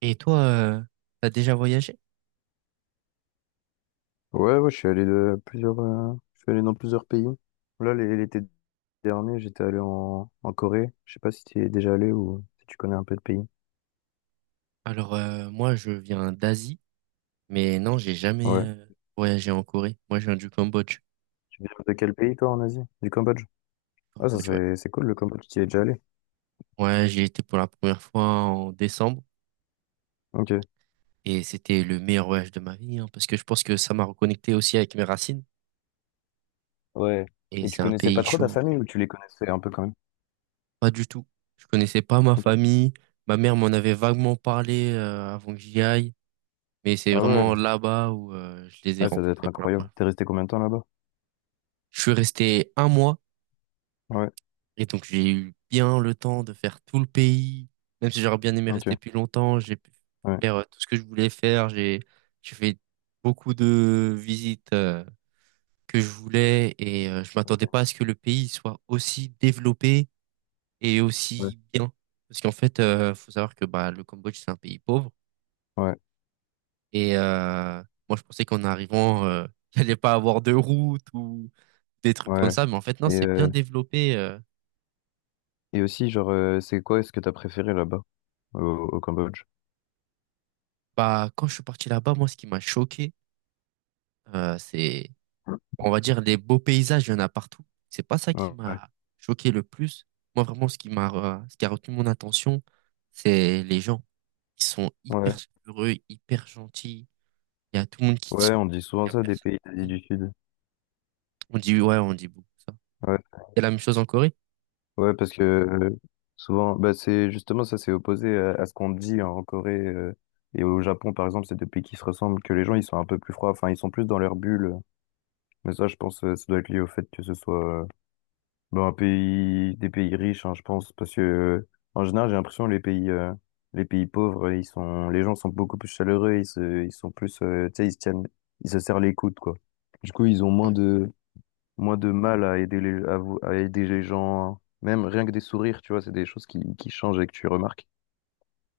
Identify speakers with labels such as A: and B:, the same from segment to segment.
A: Et toi, t'as déjà voyagé?
B: Ouais, ouais, je suis allé dans plusieurs pays. Là, l'été dernier, j'étais allé en Corée. Je sais pas si tu es déjà allé ou si tu connais un peu de pays.
A: Alors, moi, je viens d'Asie, mais non, j'ai jamais
B: Ouais.
A: voyagé en Corée. Moi, je viens du Cambodge.
B: Tu viens de quel pays, toi, en Asie? Du Cambodge. Ah, ça,
A: Cambodge, ouais.
B: c'est cool, le Cambodge. Tu y es déjà allé.
A: Ouais, j'y étais pour la première fois en décembre
B: Ok.
A: et c'était le meilleur voyage de ma vie, hein, parce que je pense que ça m'a reconnecté aussi avec mes racines
B: Ouais.
A: et
B: Et tu
A: c'est un
B: connaissais
A: pays
B: pas trop ta
A: chaud.
B: famille ou tu les connaissais un peu quand même?
A: Pas du tout. Je connaissais pas ma
B: Ok.
A: famille. Ma mère m'en avait vaguement parlé avant que j'y aille, mais c'est
B: Ah ouais.
A: vraiment là-bas où je les ai
B: Ouais, ça doit être
A: rencontrés pour la
B: incroyable.
A: première
B: T'es
A: fois.
B: resté combien de temps là-bas?
A: Je suis resté un mois.
B: Ouais.
A: Et donc, j'ai eu bien le temps de faire tout le pays. Même si j'aurais bien aimé
B: Ok.
A: rester plus longtemps, j'ai pu
B: Ouais.
A: faire tout ce que je voulais faire. J'ai fait beaucoup de visites que je voulais et je
B: Ok.
A: m'attendais pas à ce que le pays soit aussi développé et
B: Ouais.
A: aussi bien. Parce qu'en fait, faut savoir que bah, le Cambodge, c'est un pays pauvre.
B: Ouais.
A: Et moi, je pensais qu'en arrivant, il allait pas avoir de route ou des trucs comme
B: Ouais.
A: ça. Mais en fait, non,
B: Et,
A: c'est bien
B: euh,
A: développé.
B: et aussi, genre, c'est quoi ce que t'as préféré là-bas, au, au Cambodge?
A: Bah, quand je suis parti là-bas, moi, ce qui m'a choqué, c'est, on va dire, les beaux paysages, il y en a partout. C'est pas ça qui
B: Ouais.
A: m'a choqué le plus. Moi, vraiment, ce qui a retenu mon attention, c'est les gens. Ils sont hyper
B: Ouais.
A: chaleureux, hyper gentils. Il y a tout le monde qui te
B: Ouais,
A: sourit.
B: on dit
A: Il
B: souvent
A: y a
B: ça des
A: personne
B: pays d'Asie du
A: qui...
B: Sud.
A: On dit, ouais, on dit beaucoup ça.
B: Ouais,
A: C'est la même chose en Corée?
B: ouais, parce que souvent, bah c'est justement ça, c'est opposé à ce qu'on dit en Corée, et au Japon, par exemple, c'est des pays qui se ressemblent, que les gens ils sont un peu plus froids, enfin ils sont plus dans leur bulle. Mais ça, je pense, ça doit être lié au fait que ce soit bah, un pays, des pays riches, hein, je pense, parce que en général, j'ai l'impression les pays pauvres, les gens sont beaucoup plus chaleureux, ils sont plus, tu sais, ils se tiennent, ils se serrent les coudes, quoi. Du coup, ils ont moins
A: Ouais,
B: de moins de mal à aider les, à, vous- à aider les gens, même rien que des sourires, tu vois, c'est des choses qui changent et que tu remarques.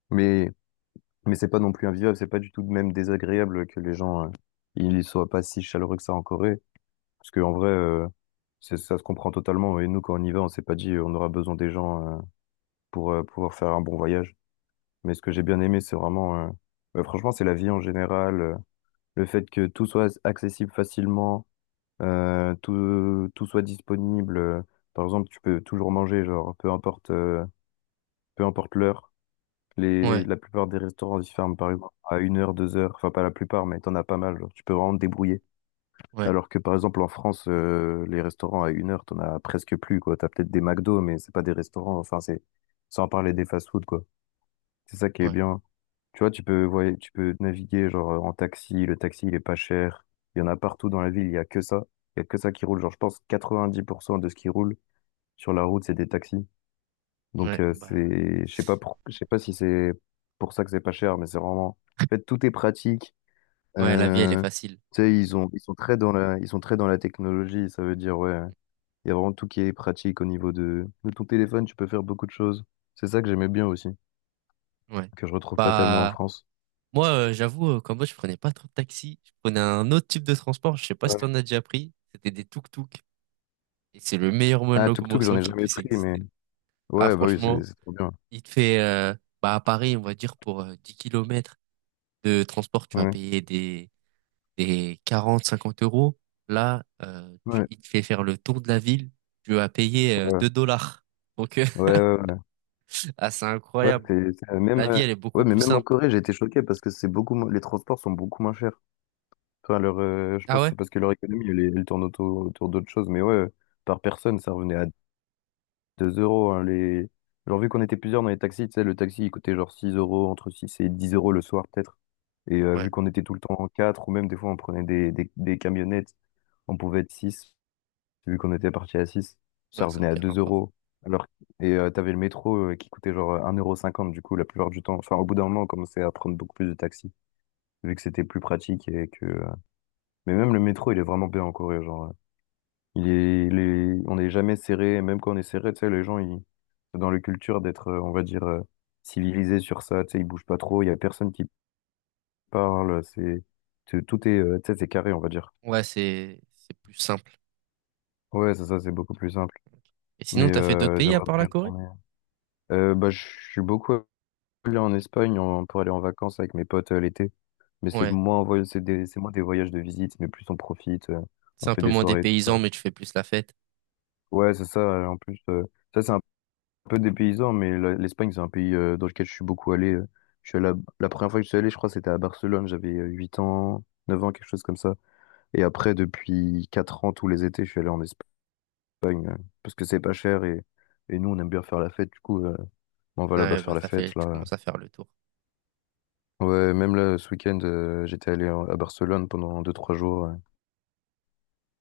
B: Mais, mais c'est pas non plus invivable, c'est pas du tout de même désagréable que les gens, ils soient pas si chaleureux que ça en Corée. Parce que en vrai, ça se comprend totalement. Et nous, quand on y va, on s'est pas dit, on aura besoin des gens, pour pouvoir faire un bon voyage. Mais ce que j'ai bien aimé, c'est vraiment, bah, franchement, c'est la vie en général, le fait que tout soit accessible facilement. Tout soit disponible. Par exemple, tu peux toujours manger, genre, peu importe l'heure. Les,
A: ouais,
B: la plupart des restaurants, ils ferment, par exemple, à une heure, deux heures. Enfin, pas la plupart, mais t'en as pas mal. Genre, tu peux vraiment te débrouiller.
A: ouais,
B: Alors que, par exemple, en France, les restaurants à une heure, t'en as presque plus, quoi. T'as peut-être des McDo, mais c'est pas des restaurants. Enfin, c'est, sans parler des fast-food, quoi. C'est ça qui est
A: ouais,
B: bien. Tu vois, tu peux naviguer genre en taxi, le taxi il est pas cher. Il y en a partout dans la ville, il y a que ça. Il y a que ça qui roule. Genre, je pense 90% de ce qui roule sur la route, c'est des taxis. Donc
A: ouais,
B: euh,
A: bah,
B: c'est, je sais pas pour- je sais pas si c'est pour ça que c'est pas cher, mais c'est vraiment, en fait, tout est pratique.
A: ouais, la vie, elle est
B: Euh,
A: facile.
B: tu sais, ils sont très dans la technologie. Ça veut dire, ouais, il y a vraiment tout qui est pratique au niveau de ton téléphone. Tu peux faire beaucoup de choses. C'est ça que j'aimais bien aussi,
A: Ouais.
B: que je retrouve pas tellement en
A: Bah,
B: France.
A: moi, j'avoue, qu'en mode, je prenais pas trop de taxi. Je prenais un autre type de transport. Je sais pas si t'en as déjà pris. C'était des tuk-tuk. Et c'est le meilleur moyen de
B: Ah, tuk-tuk, j'en
A: locomotion
B: ai
A: qui
B: jamais
A: puisse
B: pris, mais
A: exister. Ah,
B: ouais, bah oui, c'est
A: franchement,
B: c'est trop bien.
A: il te fait, bah, à Paris, on va dire, pour 10 km de transport, tu vas
B: Ouais,
A: payer des 40 50 euros. Là,
B: ouais,
A: il te fait faire le tour de la ville, tu vas payer
B: ouais,
A: 2 dollars. Donc,
B: ouais, ouais. Ouais,
A: ah, c'est
B: ouais,
A: incroyable.
B: même,
A: La vie, elle est
B: ouais,
A: beaucoup
B: mais
A: plus
B: même en
A: simple.
B: Corée, j'ai été choqué parce que c'est les transports sont beaucoup moins chers. Enfin, je
A: Ah
B: pense que
A: ouais?
B: c'est parce que leur économie, elle tourne autour d'autres choses. Mais ouais, par personne, ça revenait à 2 euros, hein, les... Genre, vu qu'on était plusieurs dans les taxis, tu sais, le taxi, il coûtait genre 6 euros, entre 6 et 10 euros le soir, peut-être. Et vu
A: Ouais,
B: qu'on était tout le temps en 4, ou même des fois, on prenait des camionnettes, on pouvait être six, vu qu'on était parti à six, ça
A: ouais, ça n'a
B: revenait à
A: aucun
B: 2
A: rapport.
B: euros. Alors, t'avais le métro, qui coûtait genre 1,50 € du coup la plupart du temps. Enfin, au bout d'un moment, on commençait à prendre beaucoup plus de taxis, vu que c'était plus pratique et que. Mais même le métro, il est vraiment bien en Corée. Genre, on n'est jamais serré. Et même quand on est serré, tu sais, les gens, ils... c'est dans leur culture d'être, on va dire, civilisés sur ça. Tu sais, ils bougent pas trop. Il y a personne qui parle. C'est tout est, tu sais, c'est carré, on va dire.
A: Ouais, c'est plus simple.
B: Ouais, c'est ça, c'est beaucoup plus simple.
A: Et
B: Mais
A: sinon, t'as fait d'autres
B: euh,
A: pays à
B: j'aimerais
A: part
B: bien
A: la
B: y
A: Corée?
B: retourner. Bah, je suis beaucoup aller en Espagne pour aller en vacances avec mes potes, l'été. Mais c'est
A: Ouais,
B: moins, un voy- c'est des, c'est moins des voyages de visite, mais plus on profite, on
A: c'est un
B: fait
A: peu
B: des
A: moins des
B: soirées, tout ça.
A: paysans, mais tu fais plus la fête.
B: Ouais, c'est ça. En plus, ça, c'est un peu des paysans, mais l'Espagne, c'est un pays, dans lequel je suis beaucoup allé. Je suis allé à- La première fois que je suis allé, je crois, c'était à Barcelone. J'avais 8 ans, 9 ans, quelque chose comme ça. Et après, depuis 4 ans, tous les étés, je suis allé en Espagne, parce que c'est pas cher et nous, on aime bien faire la fête. Du coup, on va
A: Ah
B: là-bas
A: ouais, bah,
B: faire la
A: t'as fait,
B: fête,
A: tu
B: là.
A: commences à faire le tour.
B: Ouais, même là, ce week-end, j'étais allé à Barcelone pendant deux trois jours. Ouais.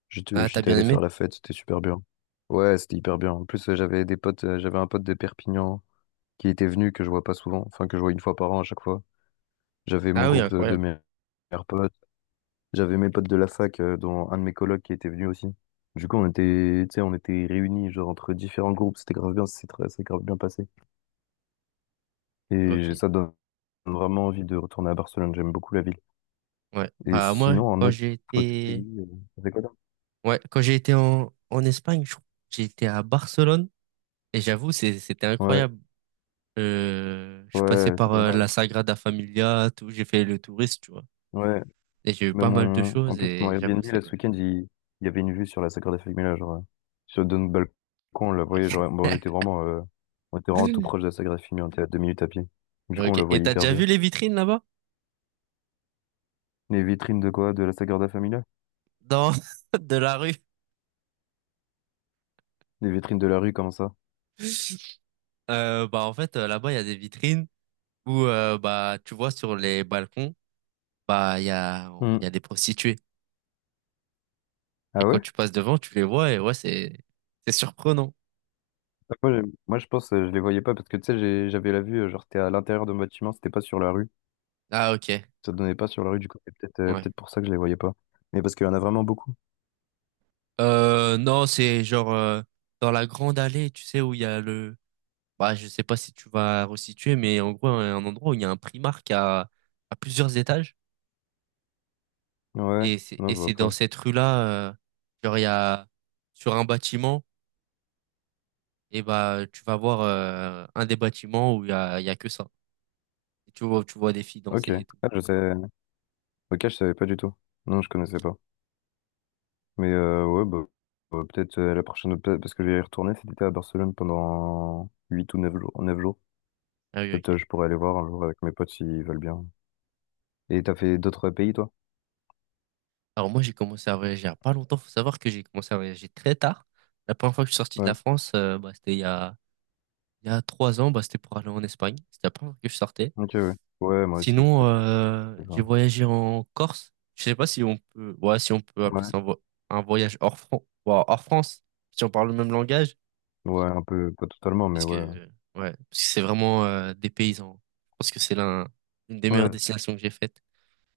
B: J'étais,
A: Ah, t'as
B: j'étais
A: bien
B: allé faire
A: aimé?
B: la fête, c'était super bien. Ouais, c'était hyper bien. En plus, j'avais des potes, j'avais un pote de Perpignan qui était venu, que je vois pas souvent, enfin que je vois une fois par an à chaque fois. J'avais mon
A: Ah oui,
B: groupe de
A: incroyable.
B: mes meilleurs potes. J'avais mes potes de la fac, dont un de mes colocs qui était venu aussi. Du coup, on était, tu sais, on était réunis, genre, entre différents groupes. C'était grave bien, c'est grave bien passé. Et
A: Ok.
B: ça donne vraiment envie de retourner à Barcelone. J'aime beaucoup la ville.
A: Ouais.
B: Et
A: Bah moi,
B: sinon, un
A: quand
B: autre,
A: j'ai
B: autre
A: été,
B: pays, c'est quoi?
A: ouais, quand j'ai été en Espagne, j'ai été à Barcelone et j'avoue, c'était
B: Ouais,
A: incroyable. Je suis passé
B: ouais, c'est
A: par
B: pas
A: la
B: mal.
A: Sagrada Familia, tout, j'ai fait le touriste, tu vois.
B: Ouais,
A: Et j'ai eu
B: mais
A: pas mal de
B: mon. En
A: choses
B: plus, mon
A: et j'avoue,
B: Airbnb,
A: c'est
B: là, ce
A: bien.
B: week-end, il y avait une vue sur la Sagrada Familia, genre, sur de notre balcon, on la voyait, genre,
A: Ok.
B: bon, on était vraiment tout proche de la Sagrada Familia, on était à 2 minutes à pied. Du coup, on la
A: Ok. Et
B: voyait
A: t'as
B: hyper
A: déjà vu
B: bien.
A: les vitrines là-bas?
B: Les vitrines de quoi? De la Sagrada Familia?
A: Dans de la rue?
B: Les vitrines de la rue, comment ça?
A: Bah en fait, là-bas, il y a des vitrines où bah tu vois sur les balcons, bah il y a
B: Hmm.
A: il y a des prostituées. Et
B: Ah
A: quand
B: ouais?
A: tu passes devant, tu les vois et ouais, c'est surprenant.
B: Bah, moi, je pense, je les voyais pas, parce que, tu sais, j'avais la vue, genre, c'était à l'intérieur de mon bâtiment, c'était pas sur la rue.
A: Ah ok,
B: Ça donnait pas sur la rue, du coup, c'est peut-être, euh,
A: ouais.
B: peut-être pour ça que je les voyais pas. Mais parce qu'il y en a vraiment beaucoup.
A: Non, c'est genre dans la grande allée, tu sais où il y a le, bah je sais pas si tu vas resituer, mais en gros un endroit où il y a un Primark à plusieurs étages
B: Ouais,
A: et c'est
B: non,
A: et
B: je vois
A: c'est dans
B: pas.
A: cette rue-là, genre il y a sur un bâtiment et bah tu vas voir un des bâtiments où il y a que ça. Et tu vois des filles
B: Ok,
A: danser et tout.
B: ah, je sais. Ok, je savais pas du tout. Non, je connaissais pas.
A: Ah
B: Mais
A: bah,
B: euh, ouais, bah, peut-être la prochaine, parce que je vais y retourner cet été à Barcelone pendant 8 ou 9 jours. 9 jours.
A: ah oui
B: Peut-être,
A: ok.
B: je pourrais aller voir un jour avec mes potes s'ils veulent bien. Et t'as fait d'autres pays, toi?
A: Alors moi, j'ai commencé à voyager il y a pas longtemps. Faut savoir que j'ai commencé à voyager très tard. La première fois que je suis sorti de
B: Ouais.
A: la France, bah, c'était il y a 3 ans. Bah, c'était pour aller en Espagne. C'était la première fois que je sortais.
B: Ok, ouais. Ouais, moi aussi, c'était
A: Sinon, j'ai
B: ça.
A: voyagé en Corse. Je sais pas si on peut, ouais, si on peut appeler
B: Ouais.
A: ça un voyage ouais, hors France, si on parle le même langage,
B: Ouais, un peu, pas totalement, mais
A: parce
B: ouais.
A: que ouais, parce que c'est vraiment des paysans. Je pense que c'est une des meilleures
B: Ouais.
A: destinations que j'ai faites.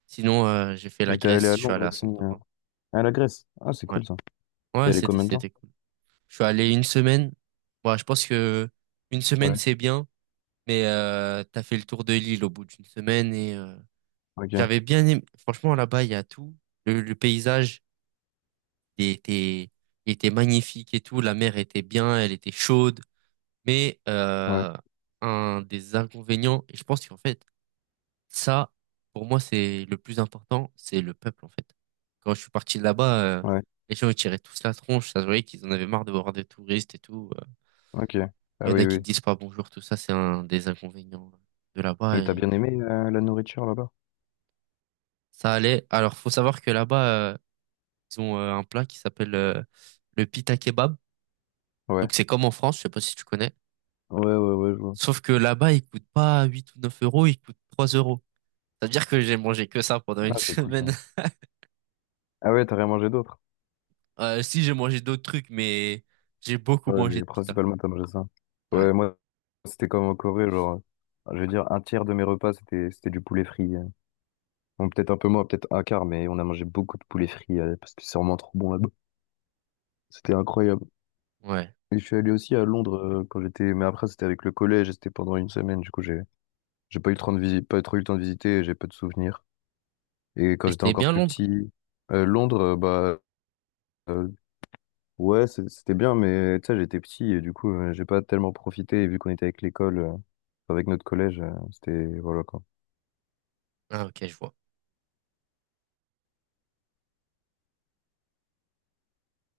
A: Sinon, j'ai fait la
B: J'étais allé
A: Grèce.
B: à
A: Je suis
B: Londres
A: allé à
B: aussi.
A: Santorin.
B: À la Grèce. Ah, c'est
A: Ouais,
B: cool ça. T'es
A: ouais,
B: allé
A: c'était
B: combien de temps?
A: c'était cool. Je suis allé une semaine. Moi, je pense que une semaine,
B: Ouais.
A: c'est bien, mais t'as fait le tour de l'île au bout d'une semaine et
B: Ok.
A: j'avais bien aimé. Franchement, là-bas, il y a tout. Le paysage il était, il était magnifique et tout. La mer était bien, elle était chaude. Mais
B: Ouais.
A: un des inconvénients, et je pense qu'en fait, ça, pour moi, c'est le plus important, c'est le peuple, en fait. Quand je suis parti de là-bas,
B: Ouais.
A: les gens, ils tiraient tous la tronche. Ça se voyait qu'ils en avaient marre de voir des touristes et tout.
B: Ok.
A: Il
B: Ah
A: y en a
B: oui,
A: qui
B: oui.
A: te disent pas bonjour, tout ça, c'est un des inconvénients de là-bas.
B: Et t'as
A: Et
B: bien aimé la nourriture là-bas?
A: ça allait. Alors, faut savoir que là-bas, euh, ils ont un plat qui s'appelle le pita kebab. Donc,
B: Ouais.
A: c'est comme en France, je sais pas si tu connais.
B: Ouais, ouais, ouais, je vois.
A: Sauf que là-bas, il coûte pas 8 ou 9 euros, il coûte 3 euros. C'est-à-dire que j'ai mangé que ça pendant une
B: Ah, c'est cool ça.
A: semaine.
B: Ah ouais, t'as rien mangé d'autre?
A: Si, j'ai mangé d'autres trucs, mais j'ai beaucoup
B: Ouais,
A: mangé
B: mais
A: de pita.
B: principalement t'as mangé ça.
A: Ouais,
B: Ouais, moi, c'était comme en Corée, genre, je veux dire, un tiers de mes repas, c'était du poulet frit. Bon, peut-être un peu moins, peut-être un quart, mais on a mangé beaucoup de poulet frit, parce que c'est vraiment trop bon là-bas. C'était incroyable.
A: ouais.
B: Et je suis allé aussi à Londres, quand j'étais, mais après, c'était avec le collège, et c'était pendant une semaine, du coup, j'ai pas eu le temps de pas trop eu le temps de visiter, et j'ai peu de souvenirs. Et quand
A: Et
B: j'étais
A: c'était
B: encore
A: bien
B: plus
A: Londres?
B: petit, Londres, bah, euh, ouais, c'était bien, mais tu sais, j'étais petit et du coup, j'ai pas tellement profité. Et vu qu'on était avec l'école, enfin, avec notre collège, c'était, voilà, quoi.
A: Ah, ok, je vois.